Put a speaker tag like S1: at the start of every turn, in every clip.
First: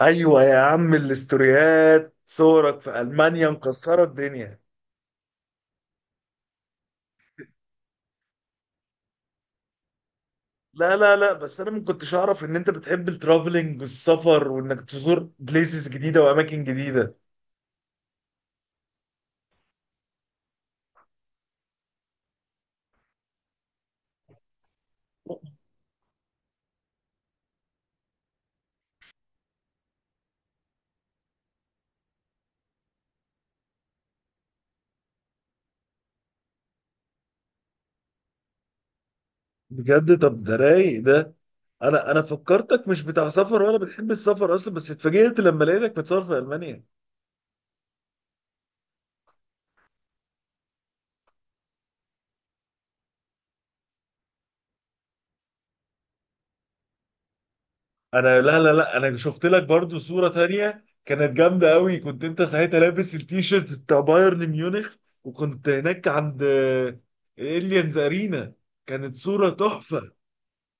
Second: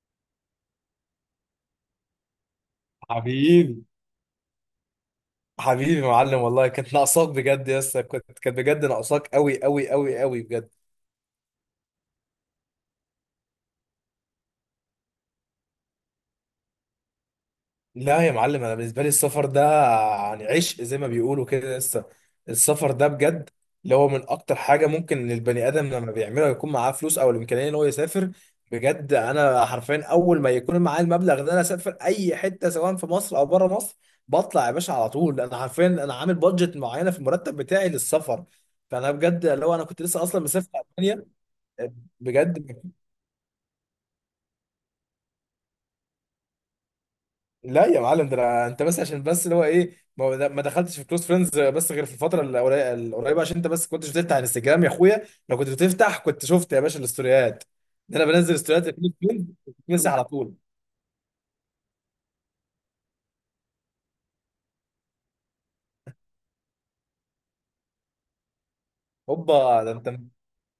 S1: ايوه يا عم، الاستوريات صورك في المانيا
S2: حبيبي
S1: مكسره الدنيا.
S2: حبيبي يا معلم، والله كانت ناقصاك بجد يا اسطى. كانت بجد ناقصاك قوي قوي قوي قوي بجد.
S1: لا لا لا، بس انا ما كنتش اعرف ان انت بتحب الترافلنج والسفر، وانك تزور بليسز جديده واماكن جديده.
S2: لا يا معلم، انا بالنسبه لي السفر ده يعني عشق زي ما بيقولوا كده. لسه السفر ده بجد اللي هو من اكتر حاجه ممكن البني ادم لما بيعملها يكون معاه فلوس او الامكانيه ان هو يسافر. بجد انا حرفيا اول ما يكون معايا المبلغ ده انا اسافر اي حته سواء في مصر او بره مصر. بطلع يا باشا على طول. انا حرفيا انا عامل بادجت معينه في المرتب بتاعي للسفر. فانا بجد اللي هو انا كنت
S1: بجد؟
S2: لسه اصلا
S1: طب ده
S2: مسافر
S1: رايق ده.
S2: المانيا.
S1: انا
S2: بجد
S1: فكرتك مش بتاع سفر ولا بتحب السفر اصلا، بس اتفاجئت لما لقيتك بتسافر في المانيا.
S2: لا يا معلم، انت بس عشان بس اللي هو ايه ما دخلتش في كلوز فريندز بس غير في الفتره القريبه عشان انت بس كنتش بتفتح انستجرام يا اخويا. لو كنت بتفتح كنت شفت يا باشا الاستوريات. ده انا بنزل
S1: لا لا
S2: استوريات
S1: لا،
S2: الكلوز
S1: انا شفت
S2: فريندز
S1: لك برضو
S2: بتنسى على
S1: صورة
S2: طول.
S1: تانية كانت جامدة قوي، كنت انت ساعتها لابس التيشيرت بتاع بايرن ميونخ، وكنت هناك عند اليانز ارينا. كانت صورة
S2: هوبا ده انت.
S1: تحفة.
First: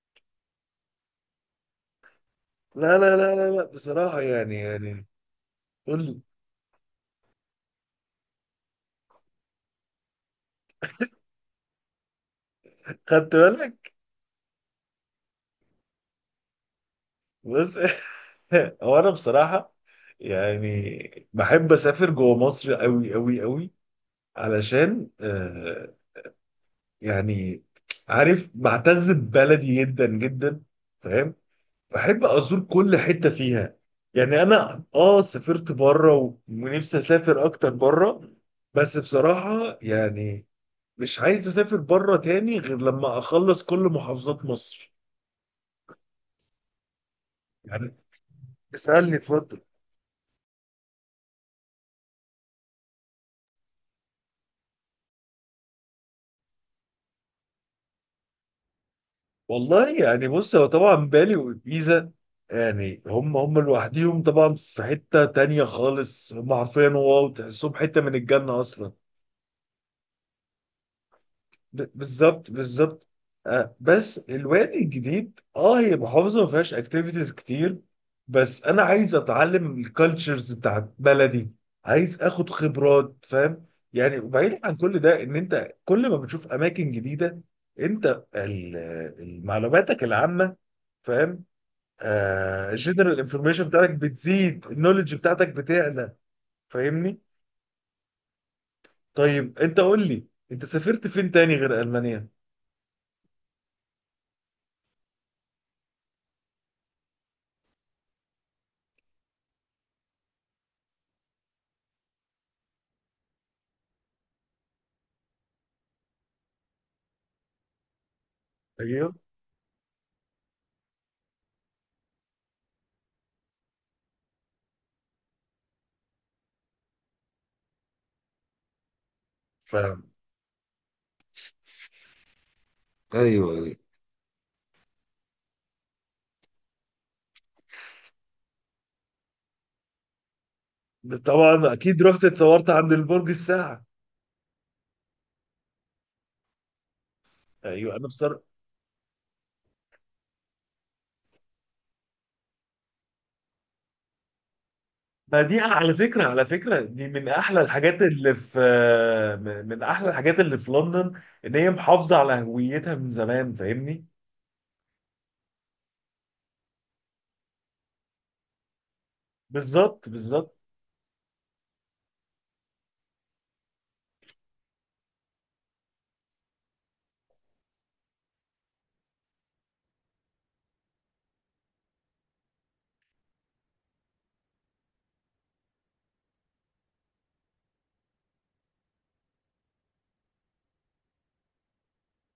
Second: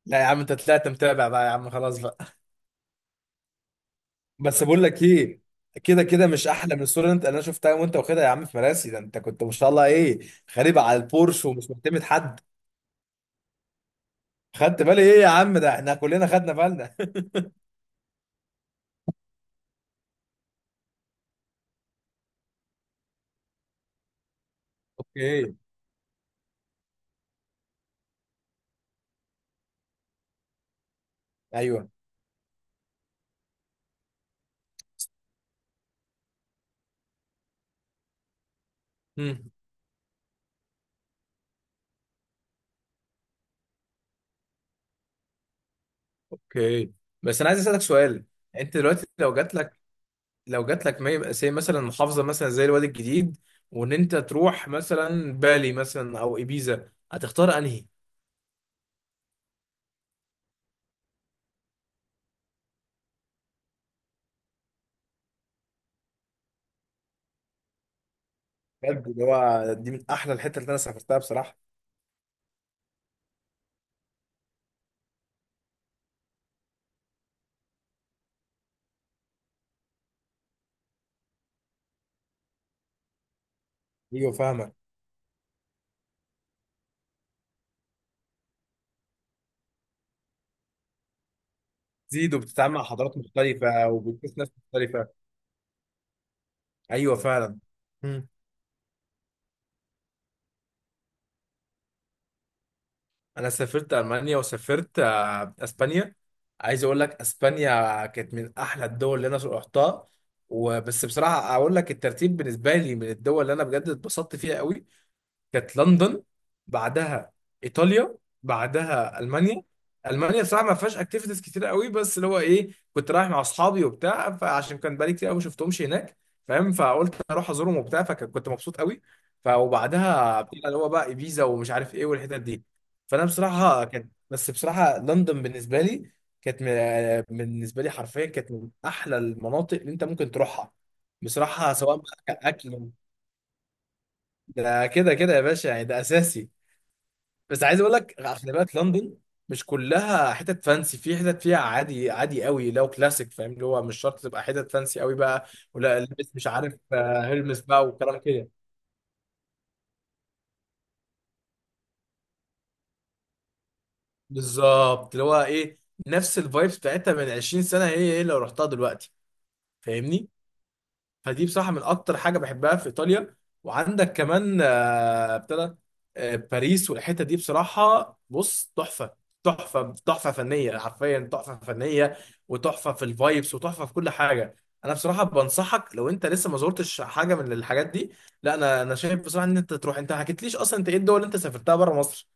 S2: لا يا عم انت طلعت متابع بقى يا عم، خلاص بقى.
S1: لا لا لا لا لا، بصراحة. يعني
S2: بس بقول لك
S1: يعني
S2: ايه، كده
S1: قول لي.
S2: كده مش احلى من الصوره اللي انا شفتها وانت واخدها يا عم في مراسي. ده انت كنت ما شاء الله ايه، غريب على البورش ومش معتمد حد.
S1: خدت بالك؟
S2: خدت بالي ايه يا عم، ده احنا كلنا خدنا بالنا.
S1: بس. هو انا بصراحة، يعني بحب اسافر جوه مصر قوي قوي قوي. علشان
S2: اوكي.
S1: يعني عارف بعتز ببلدي جدا جدا، فاهم؟
S2: ايوه.
S1: بحب ازور كل حته فيها. يعني انا سافرت بره ونفسي اسافر اكتر بره. بس
S2: مم.
S1: بصراحه يعني، مش عايز اسافر بره تاني غير لما اخلص كل محافظات مصر.
S2: اوكي. بس انا عايز اسالك
S1: يعني
S2: سؤال. انت دلوقتي
S1: اسالني،
S2: لو جات
S1: اتفضل.
S2: لك، لو جات لك ما يبقى زي مثلا محافظه مثلا زي الوادي الجديد، وان انت تروح مثلا بالي مثلا او ابيزا، هتختار انهي؟
S1: والله يعني بص، هو طبعا بالي وجيزه. يعني هم هم لوحديهم، طبعا في حته تانيه خالص، هم عارفين، واو تحسهم حته من الجنه اصلا.
S2: بجد اللي هو دي من احلى الحتت اللي انا سافرتها بصراحه.
S1: بالظبط بالظبط. آه، بس الوادي الجديد، هي محافظه ما فيهاش اكتيفيتيز كتير. بس انا عايز اتعلم الكالتشرز بتاعت بلدي. عايز اخد خبرات، فاهم؟ يعني
S2: ايوه
S1: وبعيد
S2: فاهمك.
S1: عن كل ده، ان انت كل ما بتشوف اماكن جديده، انت معلوماتك العامه، فاهم؟
S2: تزيد وبتتعامل مع حضارات
S1: الجنرال انفورميشن
S2: مختلفه
S1: بتاعتك
S2: وبتشوف ناس
S1: بتزيد،
S2: مختلفه.
S1: النولج بتاعتك بتعلى،
S2: ايوه
S1: فاهمني؟
S2: فعلا.
S1: طيب انت قول لي، انت سافرت فين تاني غير المانيا؟
S2: انا سافرت المانيا، وسافرت اسبانيا. عايز اقول لك اسبانيا كانت من احلى الدول اللي انا رحتها. وبس بصراحه اقول لك الترتيب بالنسبه لي من الدول اللي انا بجد اتبسطت فيها قوي، كانت لندن، بعدها ايطاليا،
S1: ايوه
S2: بعدها المانيا. المانيا بصراحه ما فيهاش اكتيفيتيز كتير قوي، بس اللي هو ايه، كنت رايح مع اصحابي وبتاع، فعشان كان بقالي كتير قوي ما شفتهمش هناك، فاهم؟ فقلت اروح ازورهم وبتاع، فكنت مبسوط قوي. ف وبعدها بتاع اللي هو بقى ايبيزا ومش عارف ايه والحتت دي. فانا
S1: ايوه ايوه،
S2: بصراحه كان، بس بصراحه لندن بالنسبه لي كانت، بالنسبه لي حرفيا كانت من احلى المناطق اللي انت ممكن تروحها
S1: طبعا
S2: بصراحه، سواء
S1: اكيد رحت
S2: بقى
S1: اتصورت
S2: كاكل.
S1: عند البرج الساعه.
S2: ده كده كده يا باشا يعني ده اساسي. بس عايز اقول
S1: ايوه، انا
S2: لك،
S1: بصراحه.
S2: خلي بالك لندن مش كلها حتت فانسي، في حتت فيها عادي عادي قوي لو كلاسيك. فاهم اللي هو مش شرط تبقى حتت فانسي قوي
S1: ما
S2: بقى،
S1: دي على
S2: ولا
S1: فكره
S2: لابس
S1: على
S2: مش عارف
S1: فكره دي من احلى
S2: هيرمس بقى
S1: الحاجات
S2: والكلام
S1: اللي
S2: كده.
S1: في، من احلى الحاجات اللي في لندن، ان هي محافظه على هويتها من زمان، فاهمني؟
S2: بالظبط اللي هو ايه، نفس الفايبس بتاعتها من 20 سنه هي هي لو رحتها دلوقتي.
S1: بالظبط
S2: فاهمني؟
S1: بالظبط.
S2: فدي بصراحة من أكتر حاجة بحبها في إيطاليا. وعندك كمان ابتدى باريس والحتة دي بصراحة بص تحفة. تحفة تحفة فنية حرفيا تحفة فنية. وتحفة في الفايبس وتحفة في كل حاجة. أنا بصراحة بنصحك لو أنت لسه ما زرتش حاجة من الحاجات دي. لا أنا شايف بصراحة إن أنت تروح. أنت ما حكيتليش أصلا أنت إيه الدول اللي أنت سافرتها بره مصر؟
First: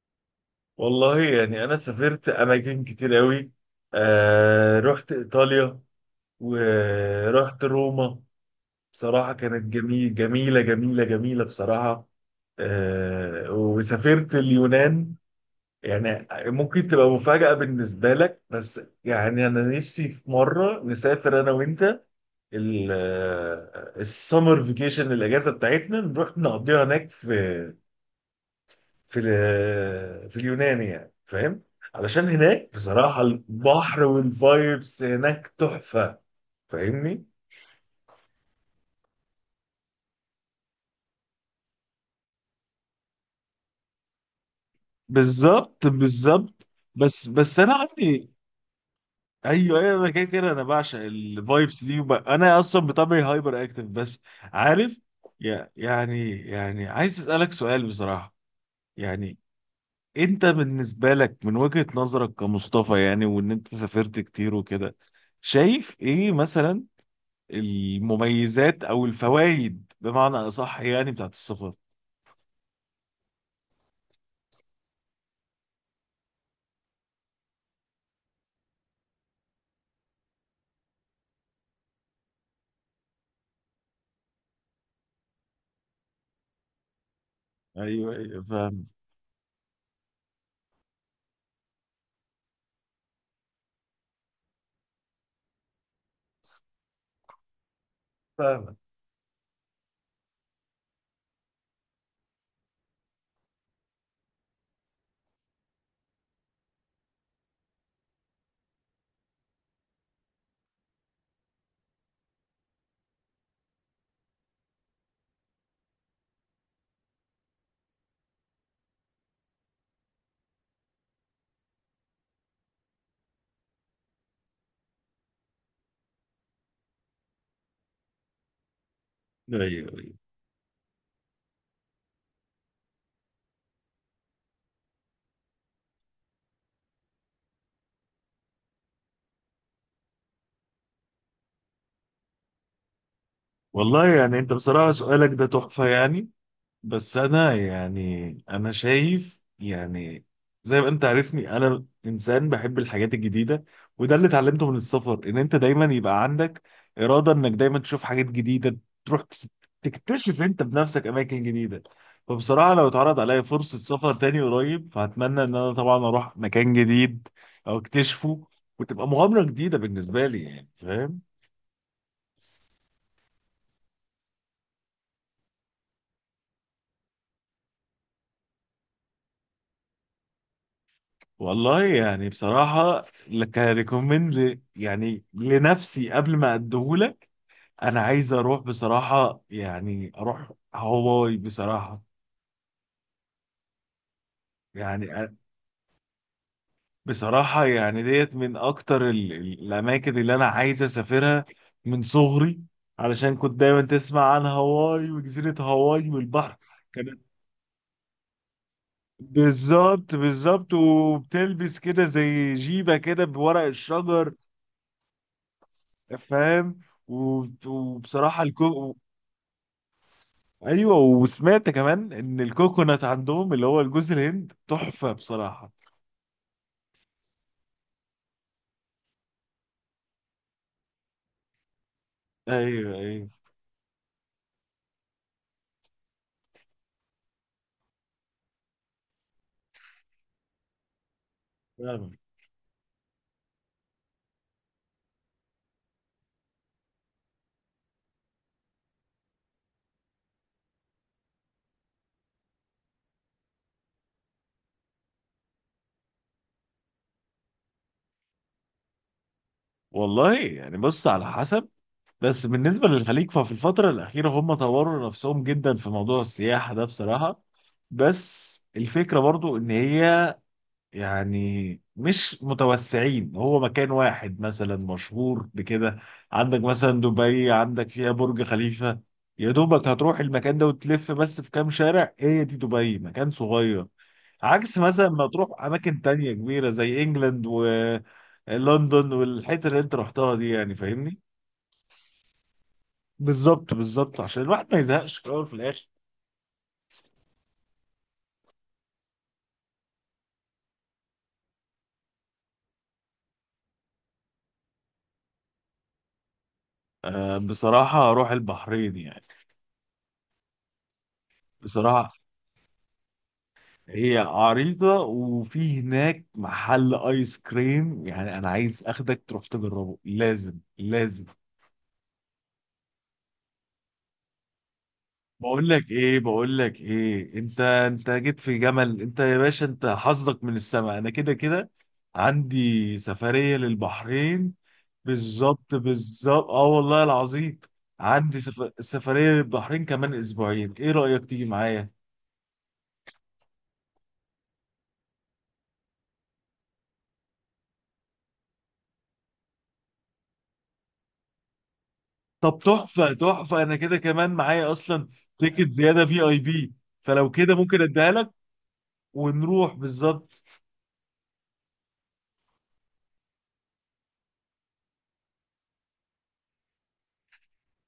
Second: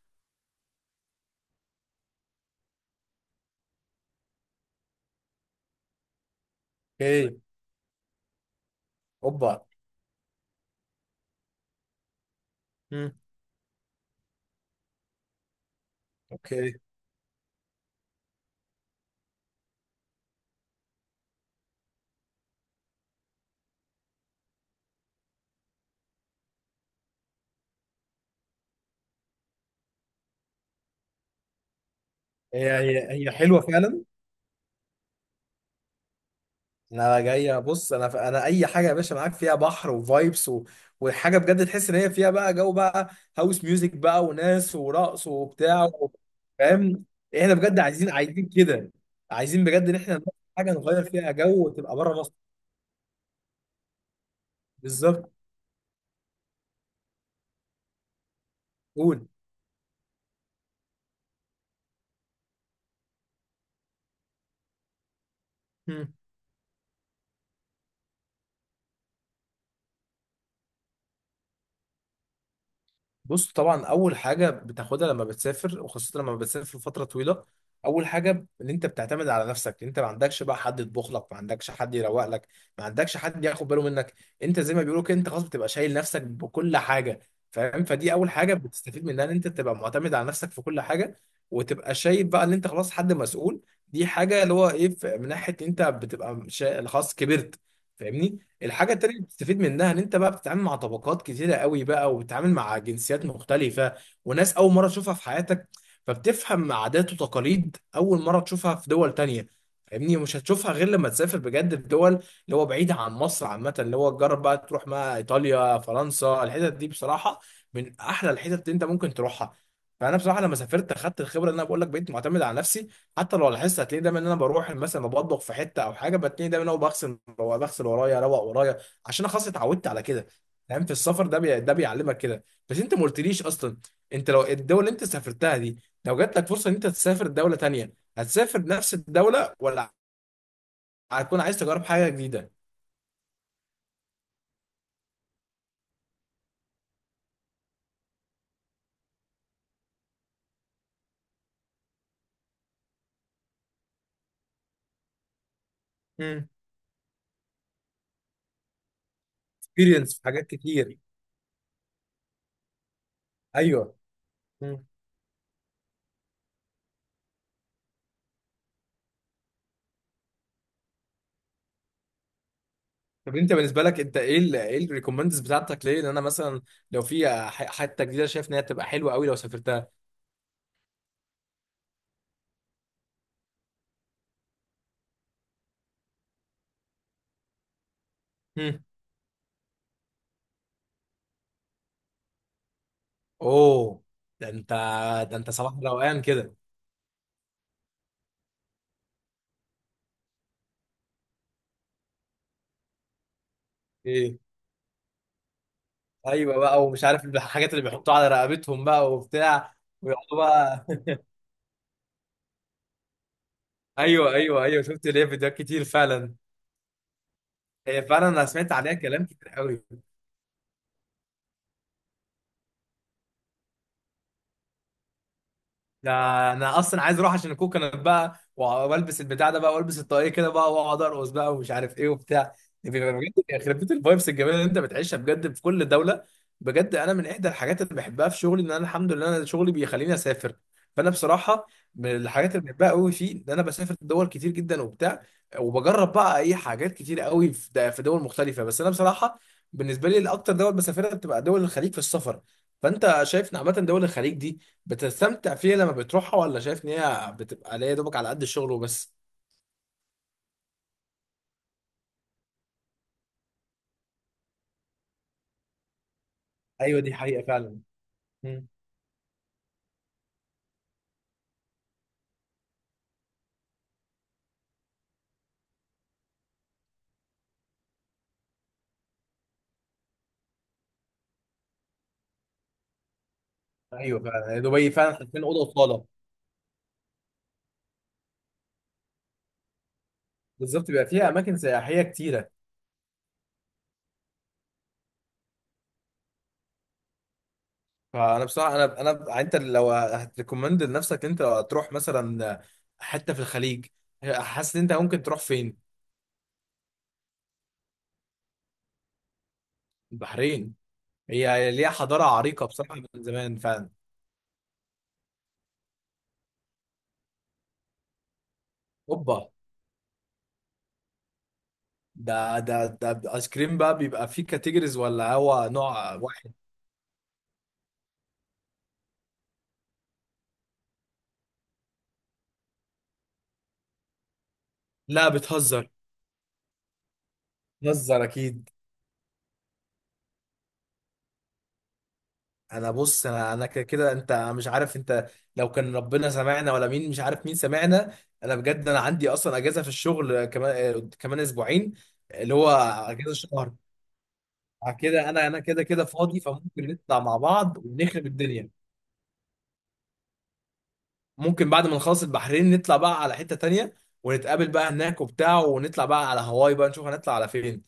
S1: والله يعني انا سافرت اماكن كتير قوي. رحت ايطاليا،
S2: اوكي.
S1: ورحت روما. بصراحه كانت
S2: أوبا.
S1: جميل جميله جميله جميله بصراحه.
S2: مم.
S1: وسافرت اليونان. يعني
S2: اوكي.
S1: ممكن تبقى مفاجأة بالنسبة لك، بس يعني أنا نفسي في مرة نسافر أنا وأنت. ال- السمر فيكيشن، الأجازة بتاعتنا نروح نقضيها هناك في في في اليونان، يعني فاهم؟ علشان هناك
S2: هي هي
S1: بصراحة
S2: هي حلوة
S1: البحر
S2: فعلا.
S1: والفايبس هناك تحفة.
S2: انا
S1: فاهمني؟
S2: جاي. بص انا اي حاجه يا باشا معاك فيها بحر وفايبس وحاجه بجد تحس ان هي فيها بقى جو بقى، هاوس ميوزك بقى وناس ورقص وبتاع
S1: بالظبط بالظبط.
S2: فاهم؟
S1: بس
S2: احنا
S1: بس انا
S2: بجد عايزين
S1: عندي.
S2: عايزين كده، عايزين
S1: ايوه
S2: بجد ان
S1: ايوه، انا
S2: احنا
S1: كده
S2: نروح
S1: كده انا
S2: حاجه
S1: بعشق
S2: نغير فيها جو
S1: الفايبس
S2: وتبقى
S1: دي
S2: بره مصر.
S1: انا اصلا بطبعي هايبر اكتف، بس عارف.
S2: بالظبط.
S1: يعني عايز اسالك سؤال بصراحه.
S2: قول.
S1: يعني انت بالنسبه لك، من وجهه نظرك كمصطفى يعني، وان انت سافرت كتير وكده، شايف ايه مثلا المميزات او الفوائد بمعنى اصح، يعني بتاعت السفر؟
S2: بص طبعا اول حاجه بتاخدها لما بتسافر، وخاصه لما بتسافر فتره طويله، اول حاجه ان انت بتعتمد على نفسك. انت ما عندكش بقى حد يطبخ لك، ما عندكش حد يروق لك، ما عندكش حد ياخد باله منك. انت زي ما بيقولوا كده، انت خلاص بتبقى شايل نفسك بكل حاجه. فاهم؟
S1: ايوه
S2: فدي اول
S1: ايوه
S2: حاجه
S1: فاهم،
S2: بتستفيد منها، ان انت تبقى معتمد على نفسك في كل حاجه. وتبقى شايف بقى ان انت خلاص حد مسؤول. دي حاجه اللي هو ايه من ناحيه انت بتبقى خلاص كبرت. فاهمني؟
S1: فاهم
S2: الحاجة التانية اللي بتستفيد منها ان انت بقى بتتعامل مع طبقات كتيرة قوي بقى، وبتتعامل مع جنسيات مختلفة وناس اول مرة تشوفها في حياتك. فبتفهم عادات وتقاليد اول مرة تشوفها في دول تانية. فاهمني؟ مش هتشوفها غير لما تسافر بجد في دول اللي هو بعيدة عن مصر عامة. اللي هو تجرب بقى تروح ما ايطاليا فرنسا، الحتت دي بصراحة من احلى الحتت اللي انت ممكن تروحها. فانا بصراحة لما سافرت اخدت الخبرة اللي انا بقول لك، بقيت معتمد على نفسي. حتى لو لاحظت هتلاقيه دايما ان انا بروح مثلا بطبخ في حته او حاجه، بتلاقي دايما انا بغسل بغسل ورايا، اروق ورايا، عشان انا خلاص
S1: ايوه
S2: اتعودت على
S1: ايوه.
S2: كده. فاهم؟ في السفر ده بيعلمك كده. بس انت ما قلتليش اصلا انت لو الدول اللي انت سافرتها دي، لو جات لك فرصه ان انت تسافر دوله تانية، هتسافر نفس الدوله ولا هتكون عايز تجرب حاجه جديده؟
S1: والله يعني انت بصراحه سؤالك ده تحفه يعني. بس انا يعني انا شايف يعني، زي ما انت عارفني، انا انسان بحب الحاجات الجديده. وده اللي اتعلمته من السفر، ان انت دايما يبقى
S2: مم.
S1: عندك اراده انك دايما تشوف حاجات جديده، تروح
S2: اكسبيرينس في
S1: تكتشف
S2: حاجات
S1: انت
S2: كتير.
S1: بنفسك اماكن جديده. فبصراحه لو اتعرض عليا فرصه
S2: ايوه.
S1: سفر تاني
S2: مم.
S1: قريب، فهتمنى ان انا طبعا اروح مكان جديد او اكتشفه، وتبقى مغامره جديده بالنسبه لي، يعني فاهم؟
S2: طب انت بالنسبه لك، انت ايه ال ايه الريكومندز بتاعتك ليه، ان انا مثلا لو في حته جديده شايف ان هي تبقى حلوه قوي لو سافرتها؟
S1: والله يعني بصراحة، كريكومند يعني لنفسي قبل ما اديهولك، انا عايز اروح بصراحة، يعني اروح هواي بصراحة.
S2: اوه، ده انت،
S1: يعني
S2: ده انت صباح روقان كده.
S1: بصراحة يعني ديت من اكتر الاماكن اللي انا عايز اسافرها من صغري. علشان كنت دايما تسمع
S2: ايه؟
S1: عن هواي وجزيرة هواي والبحر.
S2: ايوه بقى، ومش
S1: كانت
S2: عارف الحاجات اللي بيحطوها على رقبتهم بقى وبتاع،
S1: بالظبط
S2: ويقعدوا
S1: بالظبط،
S2: بقى.
S1: وبتلبس كده زي جيبة كده بورق الشجر.
S2: ايوه ايوه ايوه، شفت ليه فيديوهات كتير فعلا.
S1: فاهم؟
S2: هي فعلا
S1: وبصراحة
S2: انا سمعت عليها كلام كتير قوي.
S1: ايوه، وسمعت كمان ان الكوكونات عندهم اللي هو الجوز الهند تحفة بصراحة.
S2: ده انا اصلا عايز اروح عشان الكوكونات بقى، والبس البتاع ده بقى، والبس الطاقية كده بقى، واقعد ارقص بقى، ومش عارف ايه وبتاع.
S1: ايوه
S2: بيبقى
S1: ايوه
S2: بجد يخرب بيت الفايبس الجميله اللي انت بتعيشها بجد في كل دوله. بجد انا من احدى الحاجات اللي بحبها في شغلي ان انا، الحمد لله، انا شغلي بيخليني اسافر. فانا بصراحه
S1: فعلا.
S2: من الحاجات اللي بحبها قوي فيه ان انا بسافر دول كتير جدا وبتاع. وبجرب بقى اي حاجات كتير قوي في في دول مختلفه. بس انا بصراحه بالنسبه لي الاكتر دول بسافرها بتبقى دول الخليج في السفر. فانت شايف ان عامه دول الخليج دي بتستمتع فيها لما بتروحها، ولا شايف ان هي بتبقى ليا دوبك على قد الشغل وبس؟
S1: والله يعني بص، على حسب. بس بالنسبة للخليج، ففي الفترة الأخيرة هم طوروا نفسهم جدا في موضوع السياحة ده
S2: ايوه دي
S1: بصراحة.
S2: حقيقه فعلا.
S1: بس
S2: مم.
S1: الفكرة برضو ان هي، يعني مش متوسعين، هو مكان واحد مثلا مشهور بكده. عندك مثلا دبي، عندك فيها برج خليفة. يا دوبك هتروح المكان ده وتلف بس في كام شارع، هي دي دبي مكان صغير.
S2: ايوه فعلا يعني
S1: عكس
S2: دبي
S1: مثلا
S2: فعلا
S1: ما
S2: حاطين اوضه
S1: تروح أماكن
S2: وصاله.
S1: تانية كبيرة زي إنجلاند ولندن والحتة اللي أنت رحتها دي، يعني
S2: بالظبط، بيبقى
S1: فاهمني؟
S2: فيها اماكن سياحيه كتيره.
S1: بالظبط بالظبط، عشان الواحد ما يزهقش في الأول وفي الآخر.
S2: فانا بصراحه انا يعني، انت لو هتريكومند لنفسك انت تروح مثلا حته في الخليج، حاسس ان انت ممكن تروح فين؟
S1: بصراحة أروح البحرين يعني.
S2: البحرين، هي ليها
S1: بصراحة
S2: حضاره عريقه بصراحه من زمان فعلا.
S1: هي عريضة، وفي هناك محل ايس كريم، يعني انا عايز اخدك تروح
S2: اوبا،
S1: تجربه، لازم لازم.
S2: ده ايس كريم بقى بيبقى فيه كاتيجوريز ولا
S1: بقول
S2: هو
S1: لك
S2: نوع
S1: ايه،
S2: واحد؟
S1: بقول لك ايه، انت جيت في جمل، انت يا باشا، انت حظك من السماء. انا كده كده عندي سفرية للبحرين.
S2: لا
S1: بالظبط
S2: بتهزر،
S1: بالظبط، والله العظيم.
S2: بتهزر
S1: عندي
S2: اكيد.
S1: سفرية للبحرين كمان اسبوعين، ايه رأيك تيجي معايا؟
S2: انا بص انا كده كده انت مش عارف، انت لو كان ربنا سمعنا ولا مين مش عارف مين سمعنا. انا بجد انا عندي اصلا اجازه في الشغل كمان كمان اسبوعين. اللي
S1: طب
S2: هو
S1: تحفة
S2: اجازه
S1: تحفة،
S2: شهر.
S1: أنا كده كمان معايا
S2: بعد
S1: أصلا
S2: كده انا
S1: تيكت
S2: كده كده
S1: زيادة في أي
S2: فاضي،
S1: بي.
S2: فممكن نطلع
S1: فلو
S2: مع
S1: كده ممكن
S2: بعض
S1: أديها
S2: ونخرب
S1: لك،
S2: الدنيا.
S1: ونروح بالظبط.
S2: ممكن بعد ما نخلص البحرين نطلع بقى على حته تانية، ونتقابل بقى هناك وبتاع، ونطلع بقى على هواي بقى، نشوف هنطلع على فين.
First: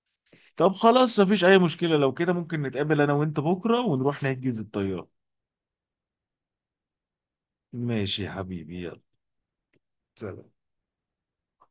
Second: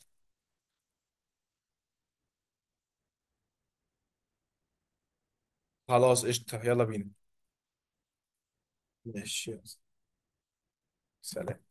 S1: طب خلاص، مفيش أي مشكلة. لو كده ممكن نتقابل أنا وأنت بكرة ونروح نحجز الطيارة.
S2: خلاص قشطه، يلا بينا.
S1: ماشي يا حبيبي، يلا.
S2: ماشي.
S1: سلام.
S2: سلام.